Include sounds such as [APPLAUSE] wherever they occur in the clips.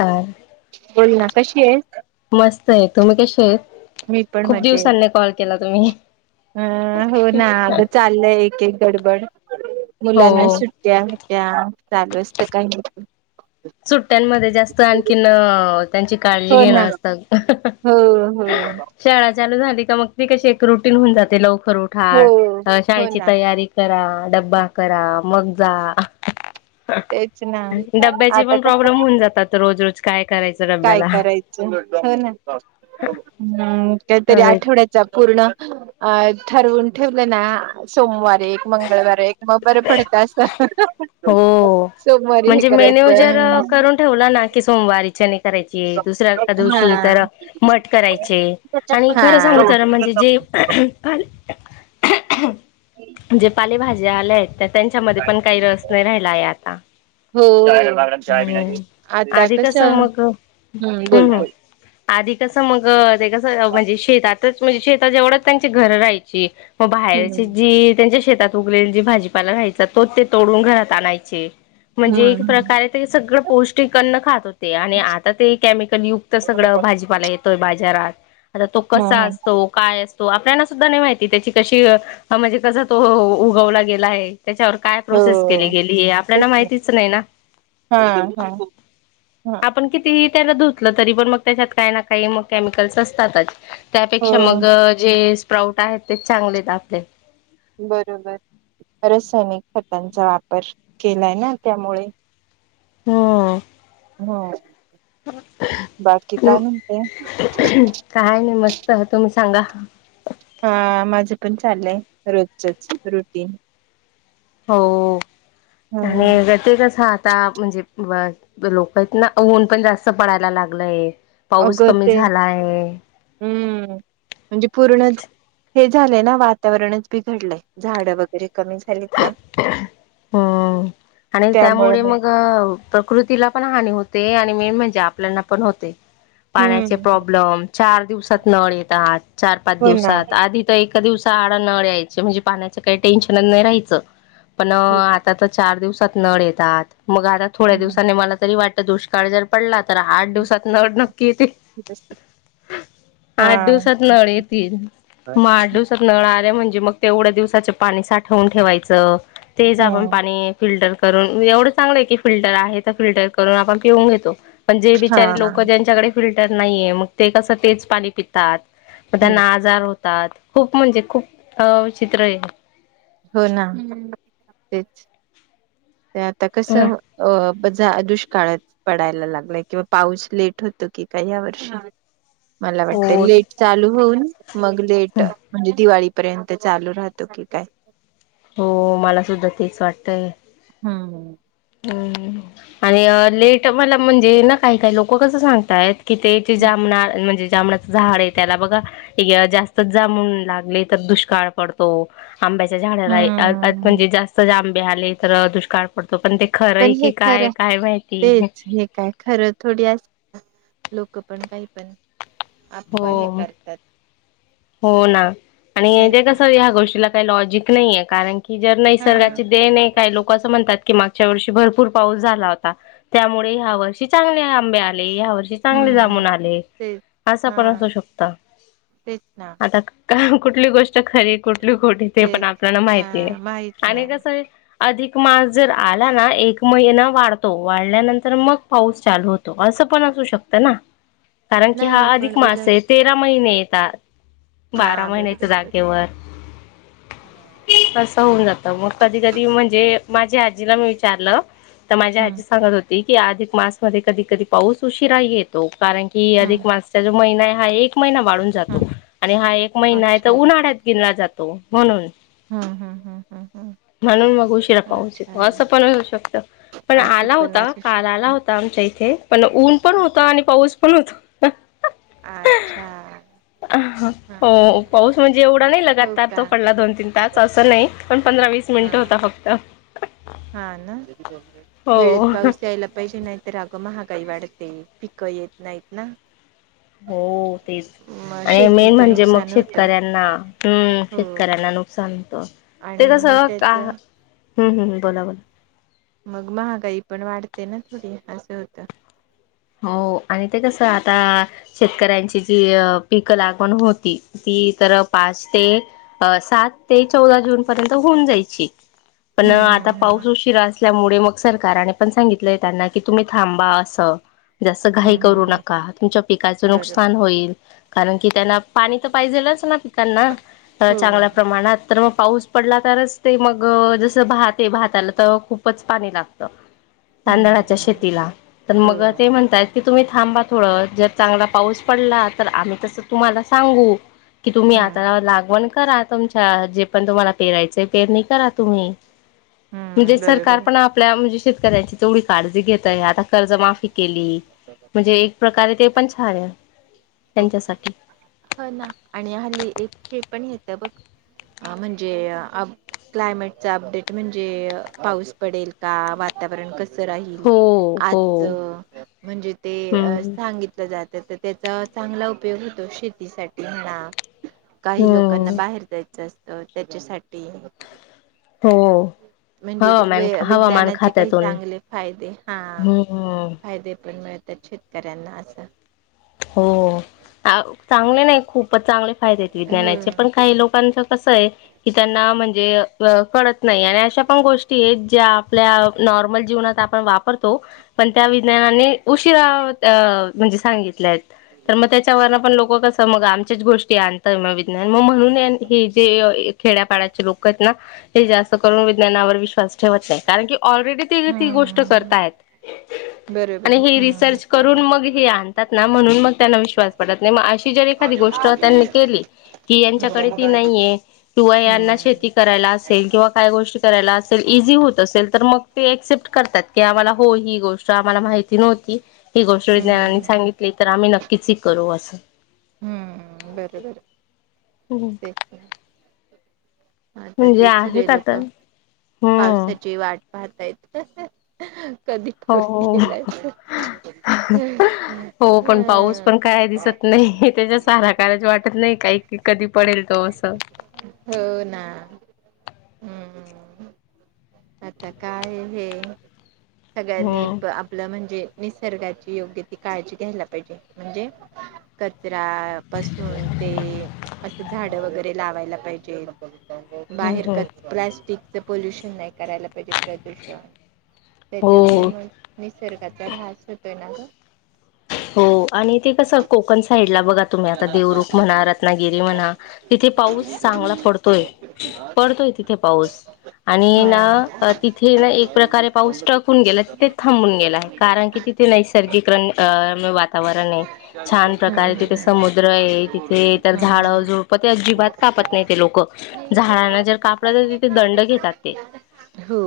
तर? बोल ना कशी आहेस? मस्त आहे तुम्ही कसे आहेत? मी पण खूप मजेत. दिवसांनी कॉल केला तुम्ही अ हो ना अगं चाललंय एक एक गडबड हो मुलांना सुट्ट्या बीट्या चालू असत काही सुट्ट्यांमध्ये जास्त आणखीन त्यांची काळजी घेणं असतं ह ह. शाळा चालू झाली मग ती कशी एक रुटीन होऊन जाते लवकर उठा हो हो शाळेची ना तयारी करा डब्बा करा मग जा तेच ना आता तेपण कसं प्रॉब्लेम होऊ जातात रोज रोज काय? करायचं काय डब्याला करायचं हो ना? हम्म काहीतरी आठवड्याचा पूर्ण अ ठरवून ठेवले ना सोमवार एक, मंगळवार एक, मग बरं पडत अस हो हे म्हणजे मेन्यू करायचं जर करून ठेवला ना, की सोमवारीच्या करायची दुसऱ्या हा दिवशी तर मठ करायचे आणि खरं सांगू तर म्हणजे जे हा आवाज नीट ऐकू येत नाही जे पालेभाज्या आल्या आहेत त्या त्यांच्यामध्ये पण काही रस् आवाज नीट ऐकू येत चाय बागडा चाय पिण्याची नाही [UNINTELLIGIBLE] हम्म आता आधी कसं मग बोल हम्म हम् बोल आधी कसं मग ते कसं म्हणजे शेतातच म्हणजे शेता जवळ त्यांची घरं राहायची. मग बाहेरची हम्म जी त्यांच्या शेतात उगलेली जी भाजीपाला राहायचा तोच ते तोडून घरात आणायचे म्हणजे एक हम्म हम्म. प्रकारे ते सगळं पौष्टिक अन्न खात होते आणि आता ते केमिकल युक्त सगळ भाजीपाला येतोय बाजारात आता तो हा कसा हा असतो काय असतो? तो आपल्याना सुद्धा नाही माहिती त्याची कशी म्हणजे कस तो उगवला गेला आहे? त्याच्यावर काय हो प्रोसेस केली गेली? आपल्याला माहितीच नाही ना हा हा हा आपण किती? त्याला धुतलं, तरी पण मग त्याच्यात काही ना काही म केमिकल्स असतातच. हो त्यापेक्षा मग जे स्प्राऊट आहेत, तेच चांगले आपले बरोबर रासायनिक खतांचा वापर केलाय ना त्यामुळे हम्म. हा. म्हणते काय नाही मस्त होत म सांगा. हा माझं पण चाललंय रोजच रुटीन. हो ह आणि ते कसं आता म्हणजे [INAUDIBLE] आहेत ना ऊन पण जास्त पडायला लागलंय. पाऊस अगं कमी ते झाला आहे. हम्म म्हणजे पूर्ण हे झालंय ना वातावरणच बिघडलंय झाडं वगैरे कमी झालीत ना हम् आणि त्यामुळे मग अ प्रकृतीला पण हानी होते आणि मेन म्हणजे आपल्याना पण होते. पाण्याचे हम्म प्रॉब्लेम, चार दिवसात नळ येतात चार-पाच हो ना हा. दिवसात आधी तर एक एका दिवसा आडा नळ यायचे म्हणजे पाण्याचं काही टेन्शनच नाही राहायचं पण अ हम्म आता चार दिवसात नळ येतात, मग आता थोड्या दिवसानी मला तरी वाटतं दुष्काळ जर पडला तर आठ दिवसात नळ नक्की येतील. आठ हा दिवसात नळ येतील, मग आठ दिवसात नळ आल्या म्हणज् जे मग तेवढ्या दिवसाचं पाणी साठवून ठेवायचं तेच आपण पाणी फिल्ट करून एवढं चांगलंय की फिल्टर आहे तर फिल्टर करून आपण पिऊन घेतो. पण जे बिचारे लोकं ज्यांच्याकडे फिल्टर नाहीये मग ते कसं तेच पाणी पितात. म त्यांना हम्म आजार होतात, खूप म्हणजे खूप अ विचित्र आहे. होय ना तेच ते आता कसं अ ज दुष्काळात पडायला लागलाय किंवा पाऊस लेट होतो कि काही ह्या वर्षी मला वाटतंय हो. लेट चालू होऊन, मग लेट म्हणजे दिवाळी पर्यंत चालू राहतो की काय? हो मला सुद्धा तेच वाटतंय हम हम् आणि अ लेट मला म्हणजे ना काही काही लोकं कसं सांगतायत कि इथे इथे जामणा म्हणजे जांभळाचं झाड आहे त्याला बघा, एक जास्त जांभळं लागले तर दुष्काळ पडतो. आंब्याच्या झाडाला ए अ हम्म म्हणजे जास्त आंबे आले तर दुष्काळ पडतो पण ते पण खरंय हे की काय खरं काय माहिती तेच हे काय खरं थोडी अस लोकं पण काही पण अफवा हे हो, करतात हो ना आणि नाही ते का कसं ह्या गोष्टीला काय लॉजिक नाहीे कारण की जर हा नैसर्गाची देण आहे काय लोकं असं म्हणतात की मागच्या वर्षी भरप भरपूर पाऊस झाला होता, त्यामुळे ह्या वर्षी चांगले आंबे आल ले या वर्षी चांगले हम्म जामून आले. तेच असं हा पण असू शकतं. तेच ना आता कुठली गोष्ट खरी कुठ ली खोटी ते पण तेच आपल्याला हा माहिती नाही माहित आणि नाही. कसं आहे अधिक मास जर आला ना एक महिना वाढतो वाढल्यानंतर मग पाऊस चालू होतो अस तसं पण असू शकतं ना कि हा नाही अधिक पण मास उलट आहे तेरा महिने येतात. हा बारा बरोबर महिन्याच्या बर जागेवर. तसं होऊन जात मग कधी कधी म्हणजे माझ्या आजीला मी विचारलं तर माझ्या हम्म आजी सांगत होती की अधिक मास मध्ये कधी कधी पाऊस उशिराही येतो कारण की अधिक हम्म मासचा जो महिना हाय हा एक महिना वाढून हम्म जातो आणि हा एक महिना अच्छा उन्हाळ्यात गीनला जातो म्हणून हम्म हम हम ह म्हणून मग उशिरा पाउस येतो, असं पण होऊ शकतं पण असं आला पण होता असू काल आला शकते. होता आमच्या इथे पण ऊन पण होता आणि पाऊस [INAUDIBLE] अच्छा हा हा हो, हा पाऊस म्हणजे एवढा नाही हो लगातार का तो पडला दोन तीन तास असं नाही पण पंधरा वीस हा मिनिटं होता फक्त हा ना, वेळेत हो पाऊस यायायला पाहिजे नाहीतर अग महा काही वाढते पिकं येत नाहीत ना हो तेच मग आणि मेन शेतीचं म्हणजे मग नुकसान होतं शेतकऱ्यांना हम् हो शेतकऱ्यांना नुकसान होत ते आणि मग कसं का त्याचं हम्म हम् बोला बोला मग महागाई पण वाढते ना थोडी असं होतं हो आणि ते कस आता शेतकऱ्यांची जी पीक लागवण होती ती तर पाच ते सात ते चौदा जून पर्यंत होऊन जायची पण हम्म आता हम्म हम्म. पाऊस उशीरा अस असल्यामुळे मग सरकारने पण सांगितलंय त्यांना की तुम्ही थांबा असं जास्त घाई हम्म हम्म करू नका तुमच्या पिकाचं हम्म बरोबर नुकसान होईल कारण की त्यांना पाणी तर पाहिजेलच ना पिकांना हो चांगल्या प्रमाणात तर मग पाऊस पडला तरच ते मग जसं भात आहे भाताला तर खूपच पाणी लागत हम्म तांदळाच्या हम्म शेतीला तर हो मग म्हणताय की तुम्ही थांबा थोडं जर चांगला पाऊस पडला तर आम्ही तस तुम्हाला सांगू कि तुम्ही हम्म. आता लागवण करा तुमच्या जे पण तुम्हाला पेरायच पेरणी करा तुम्ही म्हणजे हम्म सरकार बरोबर पण आपल्या म्हणजे शेतकऱ्यांची तेवढी काळजी घेतय आ कर्ज केली म्हणजे एक प्रकारे ते पण छान हो त्यांच्यासाठी ह ना आणि हली एक हे पण येत बघ ह म्हणजे अ क्लायमेटचा अपडेट म्हणजे पाऊस पडेल का वातावरण कस कस राहील हो हो. आजच म्हणजे ते हम्म सांगितलं जात त्याचा चांगला उपयोग होतो शेतीसाठी हणा काही लोकांना हम्म बाहेर जाय असत त्याच्यासाठी हो म्हणजे व हवामान हवामान विज्ञानाचे काही खात्यातून चांगले फायदे हा हम्म फायदे पण मिळत शेतकऱ्यांना असं हो चांगले नाही खूपच चांगले फायदे आहेत विज्ञानाचे हम्म पण काही लोकांच क त्यांना म्हणजे कत नाही अशा पण गोष्टी आहेत ज्या आपल्या नॉर्मल जीवनात आपण वापरतो पण त्या विज्ञानाने उशीिरा म्हणजे सांगितले तर मग त्याच्यावर पण लोक कस मग आमच्याच गोष्टी आणतय मग विज्ञान मग म्हणून हे जे खेड्यापाड्याचे लोक आहेत ना हे जास्त करून विज्ञा वि विश्वास ठेवत नाही कारण की ऑलरेडी ते ती गोष्ट हम्म करताय आणि बरोबर हे हम्म रिसर्च करून मग हे आणतात ना म्हण मग त्यांना विश्वास पडत नाही मग अशी जर एखादी गोष्ट त्यांनी केली की यांच्याकडे ती नाहीय किंवा यांना हम्म शेती करायला असेल किंवा काय गोष्टी कराय हो असेल इझी होत असेल मग ते एक्सेप्ट करतात हो ही गोष्ट आम्हाला माहिती नव्हती ही गोष्ट विज्ञानानी हम्म सांगितली तर आम्ही नक्कीच ह करू असं ह बर बर तेच आता म्हणजे तेच आहेत सगळे लोक आता हम्म पावसाची वाट पाहतायत कधी पाऊस हो गेलायच. हो पण पाऊस पण काय दिसत नाही. त्याच्या सारा ढगाळ वाटत. वाटत नाही. काही की कधी पडेल तो असं. हो ना हम्म. आता काय हे सगळ्यांनी हम्म आपलं म्हणजे. निसर्गाची योग्य ती काळजी घ्यायला पाहिजे म्हणजे कचरा पासून. ते असं झाड वगैरे लावायला पाहिजे. हम्म बाहेर हम्म काच प्लॅस्टिकच पोल्युशन नाही करायला पाहिजे. प्रदूषण हो त्याच्यामुळे मग निसर्गाचा रास होतोय ना ग. हो आणि ते कसं कोकण साईड ला बघा तुम्ही आता देवरवरूप म्हणा. रत्नागिरी म्हणा तिथे पाऊस चांगला पडतोय-पडतोय तिथे पाऊस. आणि हा ना तिथे ना एक. प्रकारे पाऊस ट्रकुन गेला. तिथे थांबून गेला आहे. कारण की तिथे नैसर्गिक रन आ.. वातावरण आहे. छान प्रकारे हम्म तिथे समुद्र आहे. तिथे तर हम्म झाड हम्म. झुडप तर अजीब. बात कापत नाही ते लोक. झाडांना जर कापल ना तिथे दंड घेतात ते. हो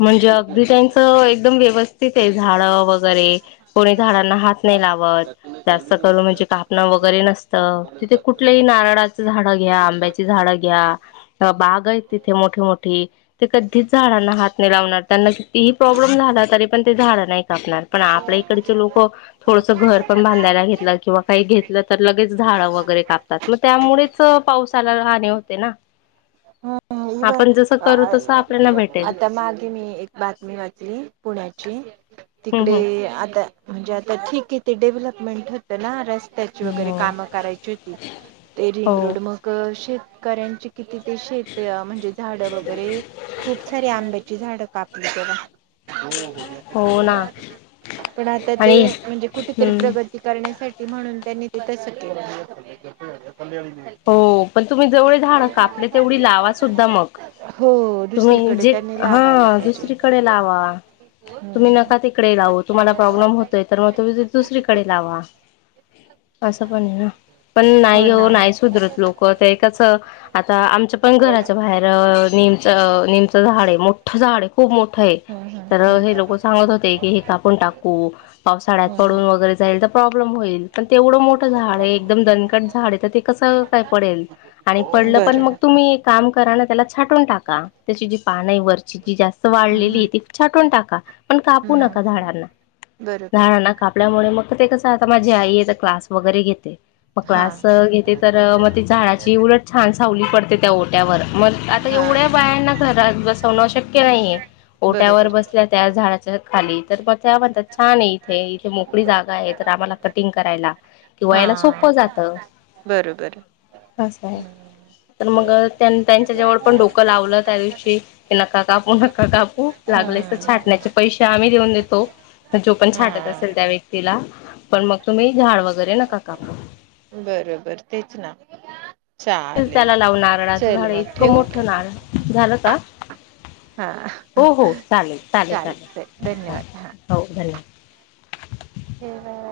म्हणजे अगदी त्यांच एकदम व्यवस्थित आहे. झाड वगैरे कोणी झाडांना हात नाही लावत पर तूने सैलरी जास्त को भी करून किया म्हणजे. कापण तो वगैरे नसतं मम्मा ने तिथे बता दिया कुठल्याही नारळाचं झाड घ्या. पहले बता आंबची दिया झाड ऐसे बारे में घ्या. बाग आहेत तिथे मोठी-मोठी ते कधी झाड त्यांना प्रॉब्लेम झाला तरी पण ते झाड नाही कापणार. पण आपल्या इकडचे लोक. थोडसं घर पण बांधायला घेतलं किंवा काही घेतलं तर लगेच झाडं वगैरे कापतात मग त्यामुळेच पावसाला राहणे होते ना. हो. टीवर आपण जसं करू तसं आपल्याला अ भेटेल आता मागे मी एक बातमी वाचली पुण्याची. हम्म तिकडे आता म्हणजे आता ठीक हाय. ते डेव्हलपमेंट होतंना रस त्याची हम्म वगैरे हो कामं करायची होती. ते हो रिंगरोड मग शे कऱ्यांचे किती ते शेत? म्हणजे झाडं वगैरे खूप सारी आंब्याची [UNINTELLIGIBLE] हो ना [UNINTELLIGIBLE] पण आता ते, आणि म्हणजे कुठतरी हम्म प्रगती करण्यासाठी. म्हणून त्यांनी त्येच्यासाठी हो, पण तुम्ही जेवळी झाड कापली तेवढी लावा सुद्धा मग. हो तुम्ही दुसरीकडे जे त्यांनी लावायला हा, पाहिजे दुसरीकडे लावा. तुम्ही हम्म. नका तिकडे लावू तुम्हाला प्रॉब्लेम होतोय तर मग तुम्ही दुसरीकडे लावा. असं पण आहे, पण नाही हो नाहीच सुदरत लोक ते कच आता आमच्या पण घराच्या बाहेर निमचं निमचं झाड आहे मोठं झाड आहे खूप मोठं आहे. हम्म हम्म तर हे लोक सांगत होते की हे कापण टाकू पावसाळ्यात हम्म हम्म पडून वगैरे जाईल तर प्रॉब्लेम होईल. पण तेवढं मोठं झाड आहे हम्म. एकदम दनकट झाड आहे तर ते कस काय पडेल, आणि पडलं पण मग बरं तुम्ही एक काम करा ना त्याला छाटून टाका. त्याची जी पान नाही वरची जी जास्त हम्म वाढलेली हम्म ती छटून टाका पण कापू नका हम्म झाडांना. बरोबर झाडांना कापल्यामुळे मग ते कस आता माझी आई आहे क्लास वगैरे घेत ते मग हा. क्लास घेत तर मग ती झाडाची उलट छान सावली पडते त्या ओट्यावर मग आता हा एवढ्या बायांना घरात बस ल्या वर शक्य नाही ओट्यावर बरोबर बसल्या त्या झाडाच्या खाली तर मग ते म्हणतात छान आहे इथे इथे मोकळी जागा आहे तर आम्हाला कटिंग करायला. किंवा हा याला सोपं जात. बरोबर. असं हम्म तर मग त्यां त्यांच्या जेवळ पण डोकं लावलं त्या दिवशी की नका कापू नका कापू हो लागलेस छाटण्याचे पैसे आम्ही देऊन देतो. जो पण हा छाटत असेल त्या व्यक्तीला पण मग तुम्ही झाड वगैरे नका कापू. बरोबर तेच ना. चालेल त्याला लावू नारळाचं चल झाड मग इतकं ठेवू. मोठं नारळ झालं का हा हो हो चालेल चालेल चल चालेल धन्यवाद चाले हो धन्यवाद. ठेवा.